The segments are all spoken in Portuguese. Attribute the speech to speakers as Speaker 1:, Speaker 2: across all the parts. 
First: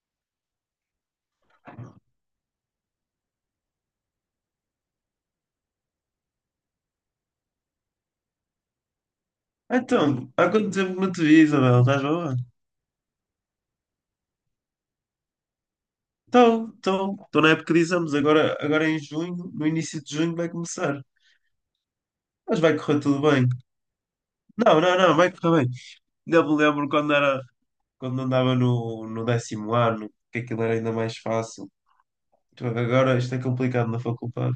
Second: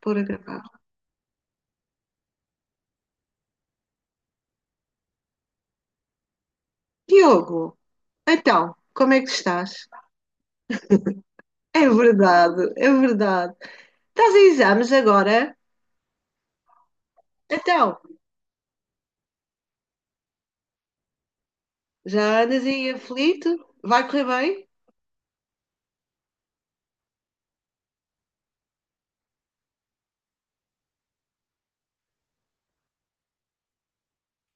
Speaker 1: Por a Diogo, então, como é que estás?
Speaker 2: Então, há quanto tempo não te vi, Isabel?
Speaker 1: É
Speaker 2: Estás boa?
Speaker 1: verdade, é verdade. Estás em exames agora?
Speaker 2: Então, estou na época de
Speaker 1: Então,
Speaker 2: exames, agora em junho, no início de junho vai começar.
Speaker 1: já
Speaker 2: Mas
Speaker 1: andas
Speaker 2: vai
Speaker 1: aí
Speaker 2: correr tudo bem.
Speaker 1: aflito? Vai correr bem?
Speaker 2: Não, não, não, vai correr bem. Ainda me lembro quando era, quando andava no décimo ano, que aquilo era ainda mais fácil. Tu vês, agora isto é complicado na faculdade.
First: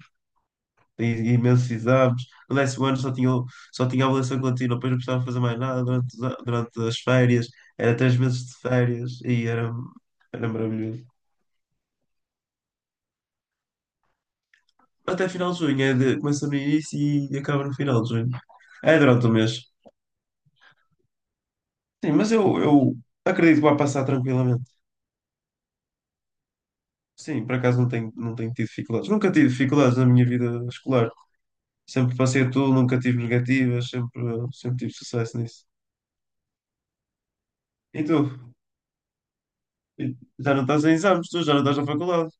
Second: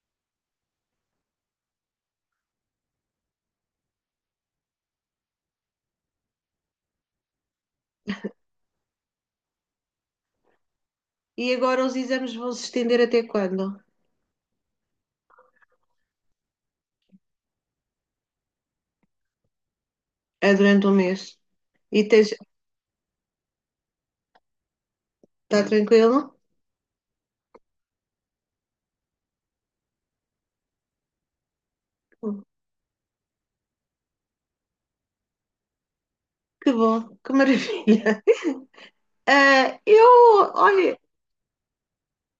Speaker 2: Tem imensos exames. No décimo ano só tinha avaliação contínua, depois não precisava fazer mais nada durante, durante as férias. Era três meses de férias e era, era maravilhoso.
Speaker 1: E agora os exames vão se estender até quando?
Speaker 2: Até final de junho, começa no início e acaba no final de junho. É durante o mês.
Speaker 1: É durante um mês. E
Speaker 2: Sim,
Speaker 1: tens...
Speaker 2: mas eu acredito que vai passar tranquilamente.
Speaker 1: está tranquilo?
Speaker 2: Sim, por acaso não tenho tido dificuldades. Nunca tive dificuldades na minha vida escolar. Sempre passei tudo, nunca tive negativas, sempre, sempre tive sucesso nisso.
Speaker 1: Que bom, que
Speaker 2: E tu?
Speaker 1: maravilha. Ah,
Speaker 2: E
Speaker 1: eu,
Speaker 2: já não estás em
Speaker 1: olha,
Speaker 2: exames, tu já não estás na faculdade.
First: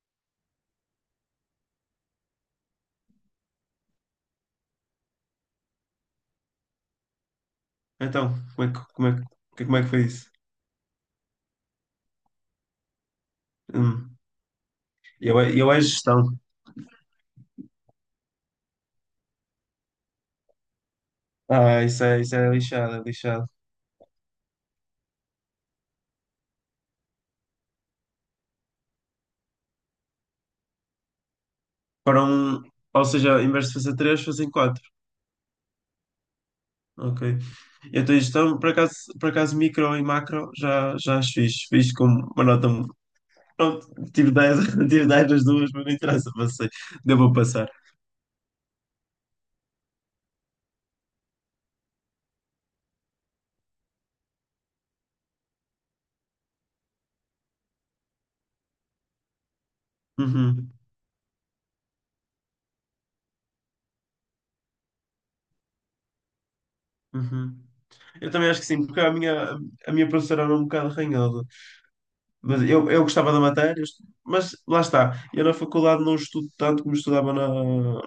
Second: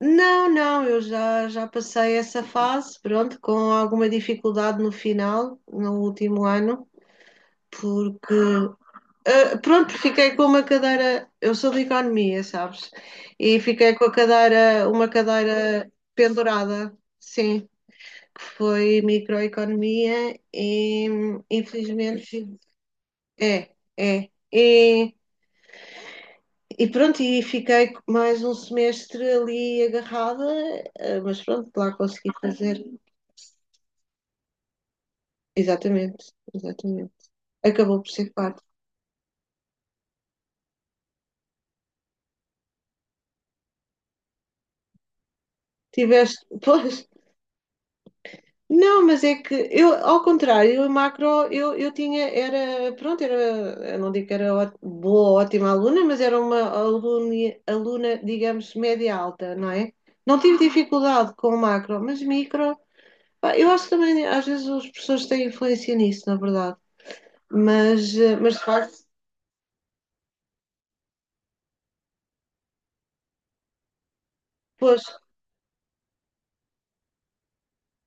Speaker 1: não, não, eu já passei essa fase, pronto, com alguma dificuldade no final, no último ano, porque
Speaker 2: Então, como é que, como é que,
Speaker 1: Ah,
Speaker 2: como é que
Speaker 1: pronto,
Speaker 2: foi isso?
Speaker 1: fiquei com uma cadeira. Eu sou de economia, sabes? E fiquei com a
Speaker 2: Hum.
Speaker 1: cadeira, uma
Speaker 2: Eu, eu é
Speaker 1: cadeira
Speaker 2: gestão.
Speaker 1: pendurada, sim, que foi microeconomia e
Speaker 2: Ah, isso
Speaker 1: infelizmente
Speaker 2: é lixado, é lixado.
Speaker 1: é, é. E fiquei mais um semestre ali agarrada, mas pronto, lá
Speaker 2: Para
Speaker 1: consegui
Speaker 2: um,
Speaker 1: fazer.
Speaker 2: ou seja, em vez de fazer três, fazem quatro.
Speaker 1: Exatamente, exatamente.
Speaker 2: Ok.
Speaker 1: Acabou por
Speaker 2: Então,
Speaker 1: ser
Speaker 2: isto, é um,
Speaker 1: parte.
Speaker 2: por acaso, micro e macro já as fiz. Fiz com uma nota. Pronto, tive 10, tive 10 das duas, mas não interessa,
Speaker 1: Tiveste,
Speaker 2: passei.
Speaker 1: pois,
Speaker 2: Devo passar.
Speaker 1: Não, mas é que eu, ao contrário, a macro eu tinha, era, pronto, era, eu não digo que era boa, ótima aluna, mas era uma aluna, aluna, digamos, média alta, não é? Não tive
Speaker 2: Uhum,
Speaker 1: dificuldade com o macro, mas micro, pá, eu acho que também, às vezes os professores têm influência nisso, na verdade,
Speaker 2: uhum.
Speaker 1: mas,
Speaker 2: Eu também
Speaker 1: mas de
Speaker 2: acho que sim,
Speaker 1: facto,
Speaker 2: porque a minha professora era um bocado arranhada. Mas eu gostava da matéria, mas lá
Speaker 1: pois,
Speaker 2: está. Eu na faculdade não estudo tanto como estudava na,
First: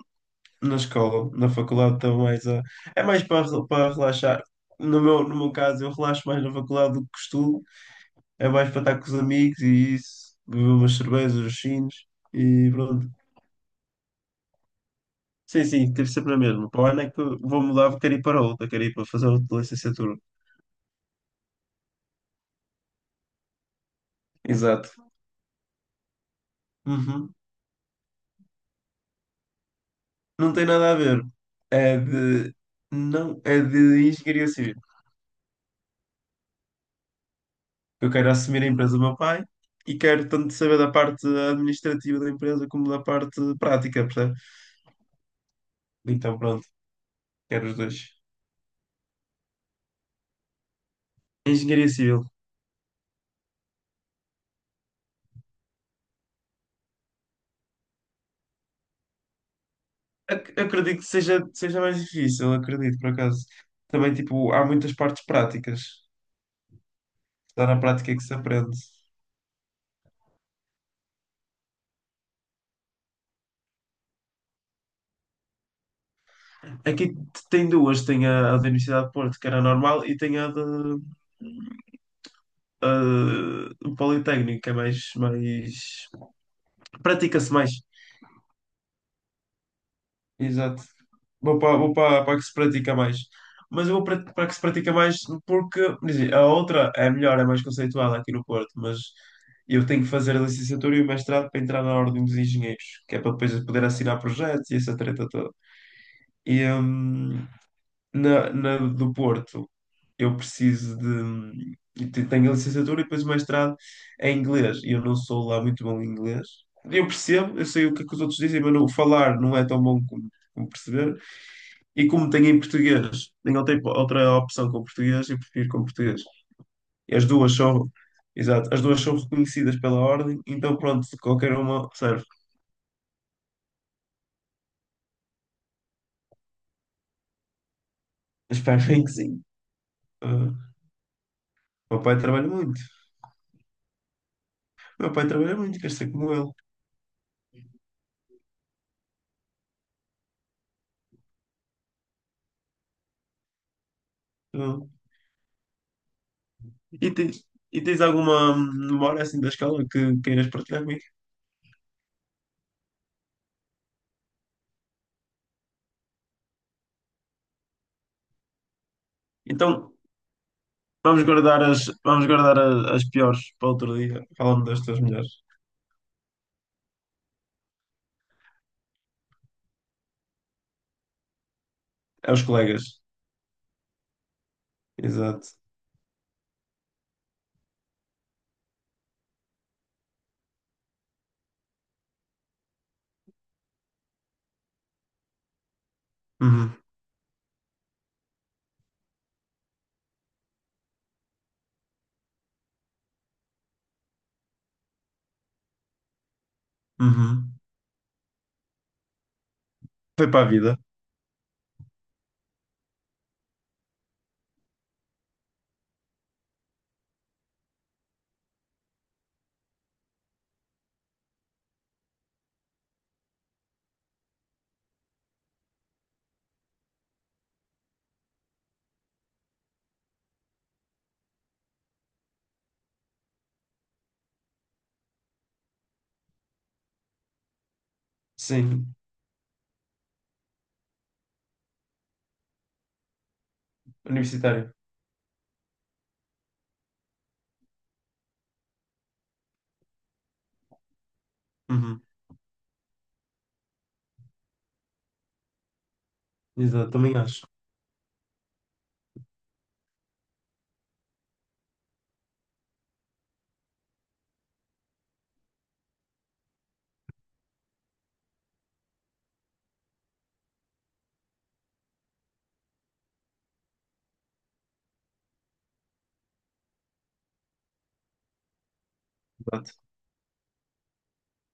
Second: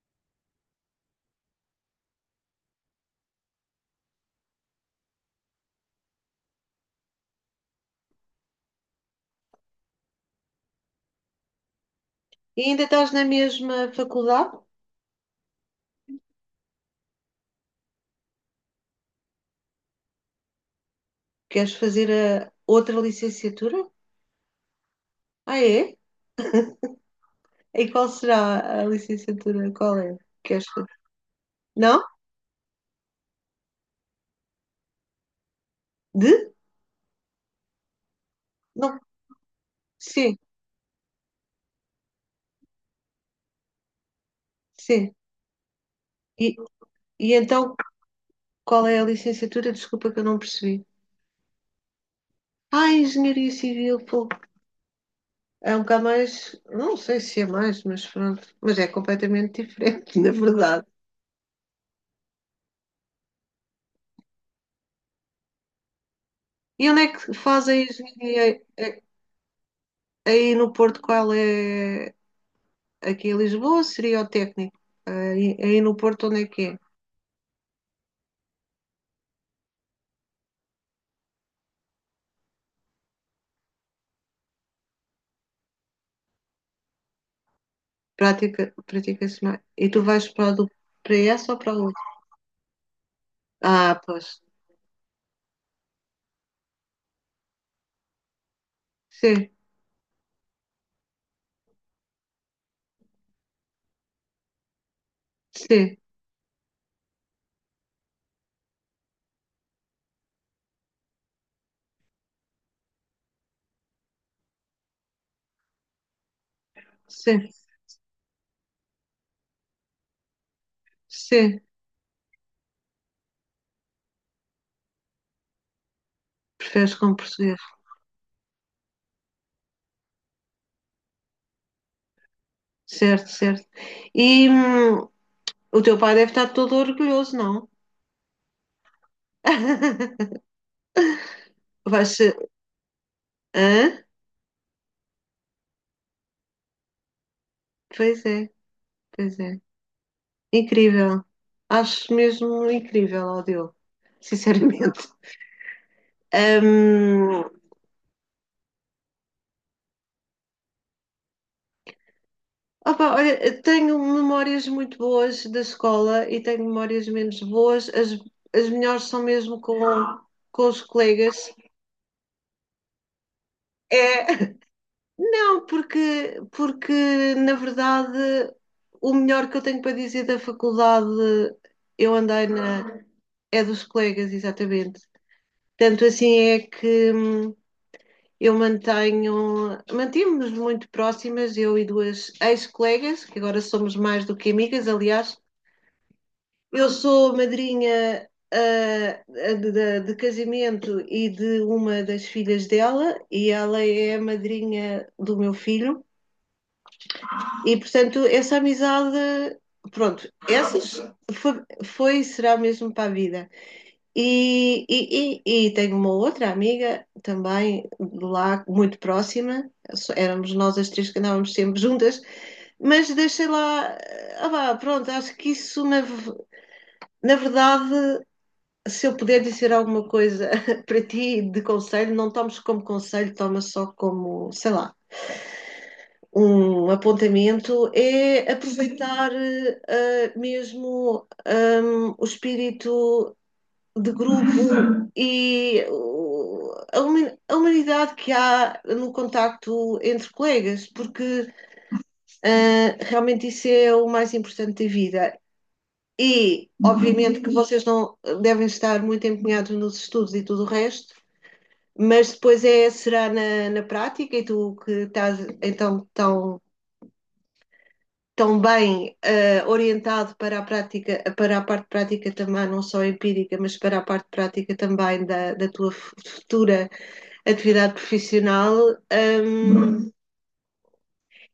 Speaker 2: na escola. Na faculdade estou é mais para, para relaxar. No meu caso, eu relaxo mais na faculdade do que estudo. É mais para estar com os amigos e isso, beber umas cervejas, os chinos
Speaker 1: e
Speaker 2: e
Speaker 1: ainda
Speaker 2: pronto.
Speaker 1: estás na mesma faculdade?
Speaker 2: Sim, sim, teve sempre a mesma. Para o ano é que eu vou mudar, quero ir para outra, quero ir para fazer outra licenciatura.
Speaker 1: Queres fazer a outra licenciatura?
Speaker 2: Exato.
Speaker 1: Ah, é?
Speaker 2: Uhum.
Speaker 1: E qual será a licenciatura? Qual é?
Speaker 2: Não tem
Speaker 1: Queres
Speaker 2: nada
Speaker 1: fazer?
Speaker 2: a ver. É
Speaker 1: Não?
Speaker 2: de. Não, é de engenharia civil.
Speaker 1: De?
Speaker 2: Eu quero assumir a empresa
Speaker 1: Não,
Speaker 2: do meu pai e quero
Speaker 1: sim,
Speaker 2: tanto saber da parte administrativa da empresa como da parte prática, percebe?
Speaker 1: sim.
Speaker 2: Então
Speaker 1: E,
Speaker 2: pronto,
Speaker 1: e
Speaker 2: quero
Speaker 1: então,
Speaker 2: os dois.
Speaker 1: qual é a licenciatura? Desculpa que eu não percebi.
Speaker 2: Engenharia civil.
Speaker 1: Ah, Engenharia Civil, pô, é um bocado mais, não sei se é mais, mas pronto, mas é completamente diferente, na verdade.
Speaker 2: Acredito que seja mais difícil, acredito, por acaso. Também, tipo, há muitas partes práticas.
Speaker 1: E onde é que faz
Speaker 2: Está
Speaker 1: a
Speaker 2: na prática que se
Speaker 1: engenharia
Speaker 2: aprende.
Speaker 1: Aí no Porto? Qual é? Aqui em Lisboa seria o técnico. Aí no Porto, onde é que é?
Speaker 2: Aqui tem duas, tem a da Universidade de Porto, que era normal, e tem a do Politécnico, que é mais, mais... Pratica-se mais.
Speaker 1: Prática, pratica-se mais. E tu vais para, a do,
Speaker 2: Exato.
Speaker 1: para essa ou
Speaker 2: Vou
Speaker 1: para a
Speaker 2: para, vou
Speaker 1: outra?
Speaker 2: para, para a que se pratica mais. Mas eu
Speaker 1: Ah,
Speaker 2: vou para,
Speaker 1: pois.
Speaker 2: para a que se pratica mais porque quer dizer, a outra é melhor, é mais conceitual aqui no Porto, mas
Speaker 1: Sim,
Speaker 2: eu tenho que fazer a licenciatura e o mestrado para entrar na Ordem dos Engenheiros, que é para depois eu poder assinar projetos e essa treta toda.
Speaker 1: sim,
Speaker 2: E na do Porto eu preciso de. Eu te- tenho a licenciatura e depois o mestrado é em inglês. E eu não sou lá muito bom em inglês. Eu
Speaker 1: sim,
Speaker 2: percebo, eu sei o que é que os outros dizem, mas não, falar não é tão bom como, como perceber.
Speaker 1: sim.
Speaker 2: E como tenho em português, outra opção com português e prefiro com português.
Speaker 1: Preferes como
Speaker 2: E
Speaker 1: português.
Speaker 2: exato, as duas são reconhecidas pela ordem, então pronto, qualquer uma serve.
Speaker 1: Certo, certo. E o teu pai deve estar todo orgulhoso, não?
Speaker 2: Espero bem que sim. Ah, meu
Speaker 1: Vai
Speaker 2: pai
Speaker 1: ser.
Speaker 2: trabalha muito.
Speaker 1: Hã?
Speaker 2: Meu pai trabalha muito, quer ser como ele.
Speaker 1: Pois é, pois é. Incrível. Acho mesmo incrível, ó Diogo,
Speaker 2: Ah,
Speaker 1: sinceramente.
Speaker 2: e, tens,
Speaker 1: Hum,
Speaker 2: e tens alguma memória assim da escola que queiras partilhar comigo?
Speaker 1: opa, olha, tenho memórias muito boas da escola e tenho memórias menos boas. As melhores são mesmo
Speaker 2: Então
Speaker 1: com os
Speaker 2: vamos
Speaker 1: colegas.
Speaker 2: guardar as, vamos guardar a- as, piores para outro dia.
Speaker 1: É,
Speaker 2: Falando das tuas melhores.
Speaker 1: Não, porque na verdade o melhor que eu tenho para dizer da faculdade eu
Speaker 2: Aos
Speaker 1: andei na
Speaker 2: colegas.
Speaker 1: é dos colegas, exatamente.
Speaker 2: Exato.
Speaker 1: Tanto assim é que eu mantenho, mantivemos muito próximas, eu e duas ex-colegas, que agora somos mais do que amigas, aliás.
Speaker 2: Uhum,
Speaker 1: Eu sou madrinha ah, de casamento e de uma das filhas dela, e ela é a madrinha do meu filho.
Speaker 2: uhum.
Speaker 1: E portanto, essa amizade, pronto,
Speaker 2: Foi para a vida.
Speaker 1: essas foi, foi será mesmo para a vida. E tenho uma outra amiga também de lá, muito próxima, éramos nós as três que andávamos sempre juntas, mas deixei lá, vá, pronto, acho que isso na, na verdade se eu puder dizer alguma coisa para ti de conselho, não tomes como conselho, tomas só como, sei lá, um apontamento é
Speaker 2: Sim.
Speaker 1: aproveitar mesmo o espírito de grupo
Speaker 2: Universitário.
Speaker 1: e a a humanidade que há no contacto entre colegas, porque
Speaker 2: Uhum,
Speaker 1: realmente isso é o mais importante da vida. E,
Speaker 2: exato, também
Speaker 1: obviamente,
Speaker 2: acho.
Speaker 1: que vocês não devem estar muito empenhados nos estudos e tudo o resto, mas depois é, será na, na prática, e tu que estás então tão também orientado para a prática, para a parte prática também, não só empírica, mas para a parte prática também da, da tua futura atividade profissional,
Speaker 2: Exato.
Speaker 1: ehm,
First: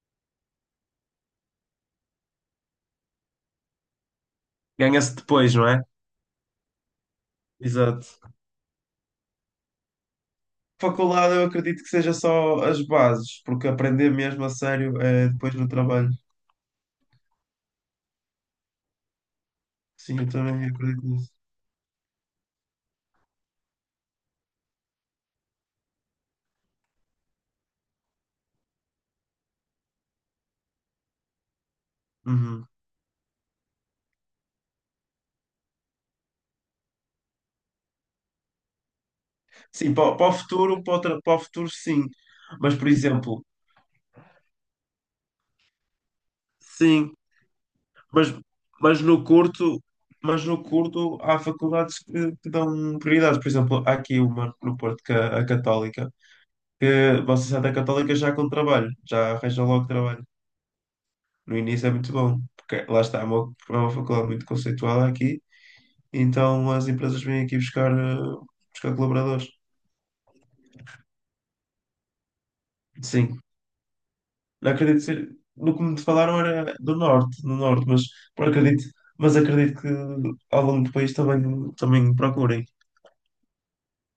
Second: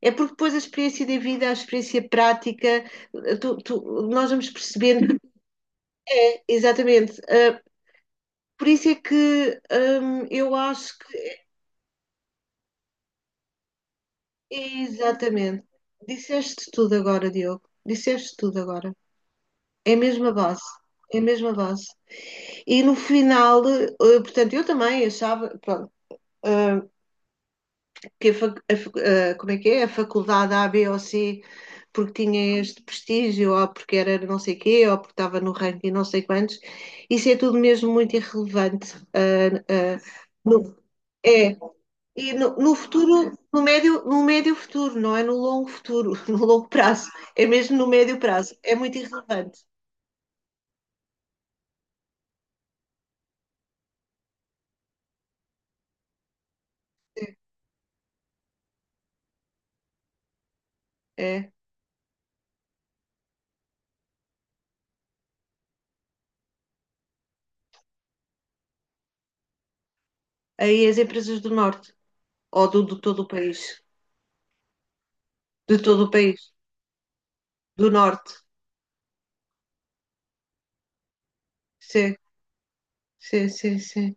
Speaker 1: é porque depois a experiência de vida, a experiência prática, eh, tu- tu- nós vamos
Speaker 2: Ganha-se
Speaker 1: percebendo,
Speaker 2: depois, não é?
Speaker 1: é, exatamente.
Speaker 2: Exato.
Speaker 1: Por isso é que eu acho
Speaker 2: Faculdade,
Speaker 1: que,
Speaker 2: eu acredito que seja só as bases, porque aprender mesmo a sério é depois
Speaker 1: exatamente,
Speaker 2: no trabalho.
Speaker 1: disseste tudo agora, Diogo, disseste tudo agora. É a
Speaker 2: Sim, eu
Speaker 1: mesma base,
Speaker 2: também acredito
Speaker 1: é a
Speaker 2: nisso.
Speaker 1: mesma base. E no final, portanto, eu também achava, pronto, eh, que a, a como é que é? A faculdade A, B ou C, porque tinha
Speaker 2: Uhum.
Speaker 1: este prestígio, ou porque era não sei quê, ou porque estava no ranking não sei quantos, isso é tudo mesmo muito irrelevante.
Speaker 2: Sim,
Speaker 1: Eh,
Speaker 2: para o
Speaker 1: no-
Speaker 2: futuro, para o
Speaker 1: é,
Speaker 2: futuro, sim.
Speaker 1: e no, no
Speaker 2: Mas, por
Speaker 1: futuro,
Speaker 2: exemplo,
Speaker 1: no médio, no médio futuro, não é no longo futuro, no longo prazo,
Speaker 2: sim,
Speaker 1: é mesmo no médio
Speaker 2: mas,
Speaker 1: prazo, é muito
Speaker 2: mas no
Speaker 1: irrelevante.
Speaker 2: curto, mas no curto há faculdades que dão prioridades. Por exemplo, há aqui uma no Porto, que é a Católica, que
Speaker 1: É,
Speaker 2: vocês saem da Católica já com trabalho, já arranjam logo trabalho.
Speaker 1: é.
Speaker 2: No início é muito bom, porque lá está, é uma faculdade muito conceitual aqui, então as empresas vêm aqui buscar, buscar colaboradores.
Speaker 1: Aí as empresas do norte, ou do, do todo o
Speaker 2: Sim,
Speaker 1: país.
Speaker 2: não acredito ser. No
Speaker 1: De
Speaker 2: que me
Speaker 1: todo o
Speaker 2: falaram
Speaker 1: país,
Speaker 2: era do norte, no norte,
Speaker 1: do
Speaker 2: mas
Speaker 1: norte.
Speaker 2: por acredito, mas acredito que ao longo do país também,
Speaker 1: Sim,
Speaker 2: também procurem.
Speaker 1: sim, sim, sim.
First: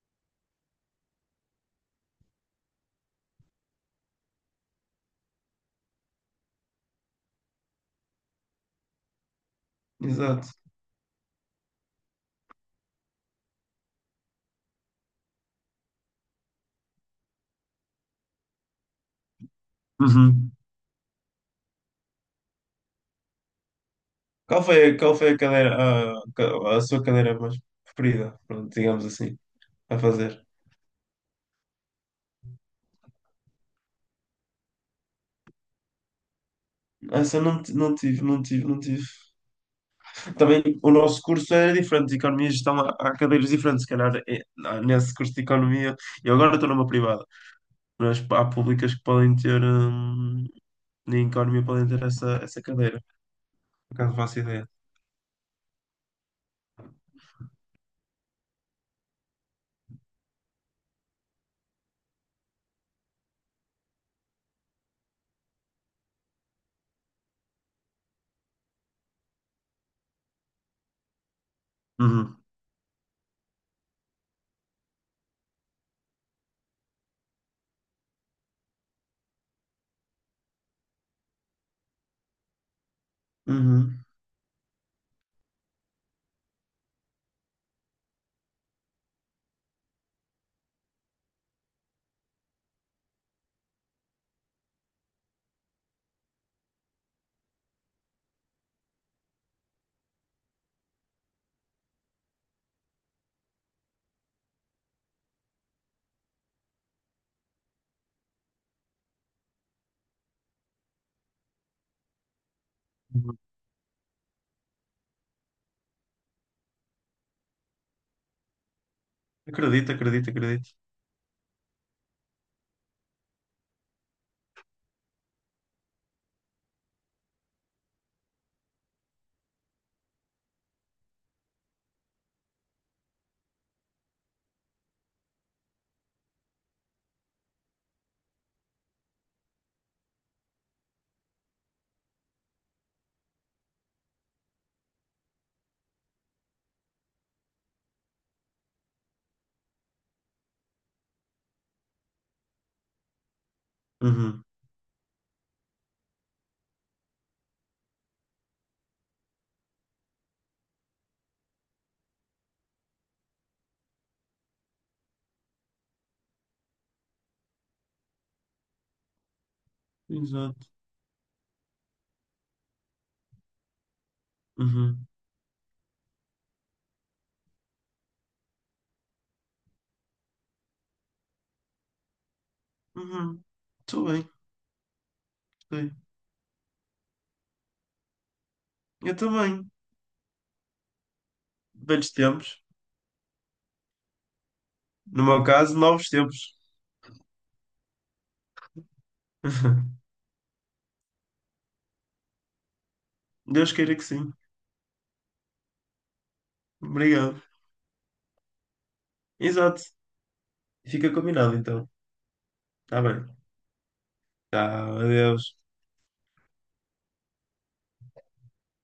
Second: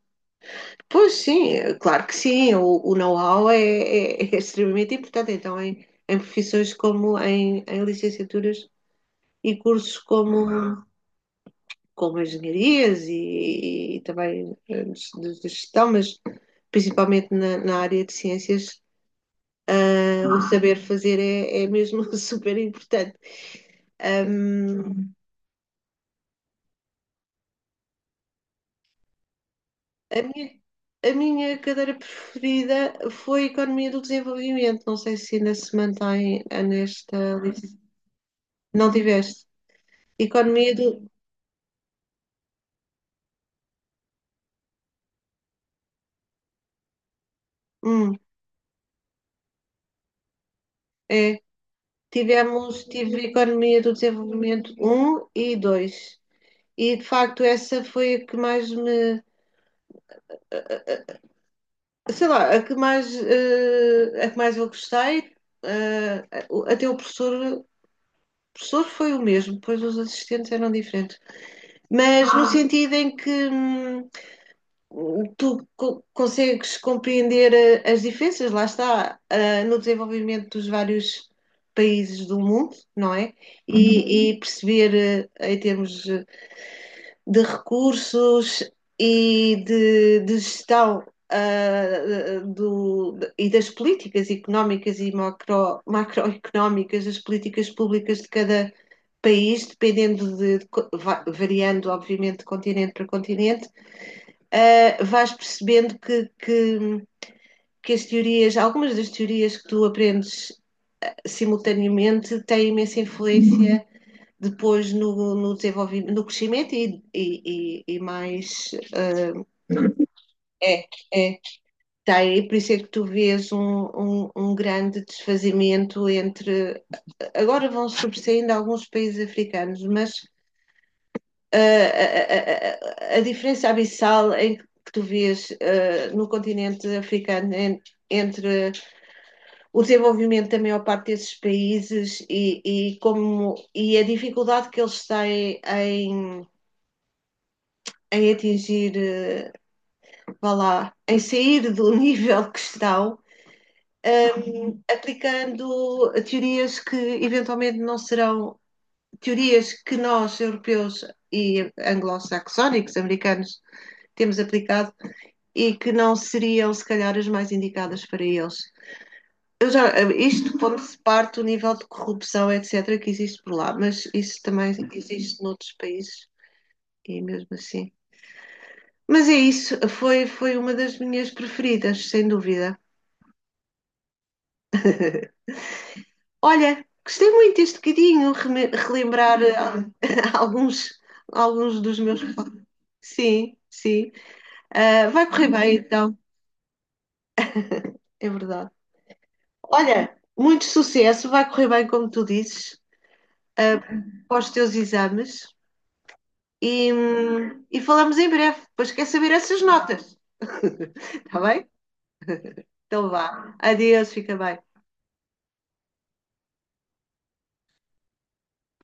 Speaker 1: Pois sim, é claro que sim, o know-how é, é extremamente importante, então em, em profissões como em, em licenciaturas e cursos
Speaker 2: Exato.
Speaker 1: como, como engenharias e também de gestão, mas principalmente na, na área de ciências, o
Speaker 2: Uhum.
Speaker 1: saber fazer é, é mesmo super importante.
Speaker 2: Qual foi a cadeira, a sua cadeira mais preferida, pronto, digamos assim, a
Speaker 1: A
Speaker 2: fazer?
Speaker 1: minha, a minha cadeira preferida foi Economia do Desenvolvimento. Não sei se ainda se mantém nesta
Speaker 2: Essa eu
Speaker 1: lista.
Speaker 2: não tive, não tive, não
Speaker 1: Não
Speaker 2: tive.
Speaker 1: tiveste. Economia
Speaker 2: Também o
Speaker 1: do.
Speaker 2: nosso curso era diferente, de economia e gestão há cadeiras diferentes, se calhar nesse curso de economia, eu agora estou numa privada,
Speaker 1: Hum,
Speaker 2: mas há públicas que podem ter, em
Speaker 1: é.
Speaker 2: economia podem ter essa
Speaker 1: Tivemos,
Speaker 2: cadeira,
Speaker 1: tive Economia do
Speaker 2: por acaso faço ideia.
Speaker 1: Desenvolvimento um e 2 E de facto essa foi a que mais me. Sei lá, a que mais, a que mais eu gostei. Eh, até o professor. O professor foi o mesmo, pois os assistentes eram diferentes. Mas
Speaker 2: Uhum.
Speaker 1: no sentido em que. Consegues compreender as diferenças, lá está, no desenvolvimento dos vários países do mundo, não é? Uhum.
Speaker 2: Uhum.
Speaker 1: E perceber, em termos de recursos e de gestão, e das políticas económicas e macro, macroeconómicas, das políticas públicas de cada país, dependendo de, variando, obviamente, de continente para continente vais percebendo que as teorias, algumas das teorias que tu aprendes simultaneamente têm imensa
Speaker 2: Uhum.
Speaker 1: influência depois no, no desenvolvimento, no crescimento e, mais
Speaker 2: Acredito, acredito, acredito.
Speaker 1: é, é. Tem, por isso é que tu vês um grande desfazimento entre agora vão sobressaindo alguns países africanos, mas a diferença abissal em que tu vês no continente africano entre o desenvolvimento da maior parte desses países e, como, e a dificuldade que eles têm em atingir, vá lá, em sair do nível que estão,
Speaker 2: Uhum.
Speaker 1: uh, aplicando teorias que eventualmente não serão teorias que nós, europeus e anglo-saxónicos, americanos, temos aplicado e que não seriam, se calhar, as mais indicadas para eles. Eu já, isto
Speaker 2: Exato.
Speaker 1: pondo-se parte do nível de corrupção, etc., que existe por lá, mas isso também
Speaker 2: Uhum.
Speaker 1: existe noutros países e mesmo assim. Mas é isso, foi, foi uma das minhas preferidas, sem dúvida.
Speaker 2: Uhum. Estou bem, estou bem.
Speaker 1: Olha, gostei muito deste bocadinho,
Speaker 2: Eu
Speaker 1: relembrar
Speaker 2: também.
Speaker 1: alguns, alguns dos
Speaker 2: Velhos
Speaker 1: meus.
Speaker 2: tempos.
Speaker 1: Sim, sim. Ah,
Speaker 2: No
Speaker 1: vai
Speaker 2: meu
Speaker 1: correr bem,
Speaker 2: caso, novos
Speaker 1: então,
Speaker 2: tempos.
Speaker 1: é verdade. Olha, muito sucesso, vai correr bem, como tu dizes.
Speaker 2: Deus
Speaker 1: Ah,
Speaker 2: queira que sim.
Speaker 1: aos teus exames e,
Speaker 2: Obrigado.
Speaker 1: e falamos em breve. Depois quer saber essas
Speaker 2: Exato.
Speaker 1: notas.
Speaker 2: Fica
Speaker 1: Está
Speaker 2: combinado
Speaker 1: bem?
Speaker 2: então. Tá
Speaker 1: Então
Speaker 2: bem.
Speaker 1: vá. Adeus, fica bem.
Speaker 2: Tchau, adeus.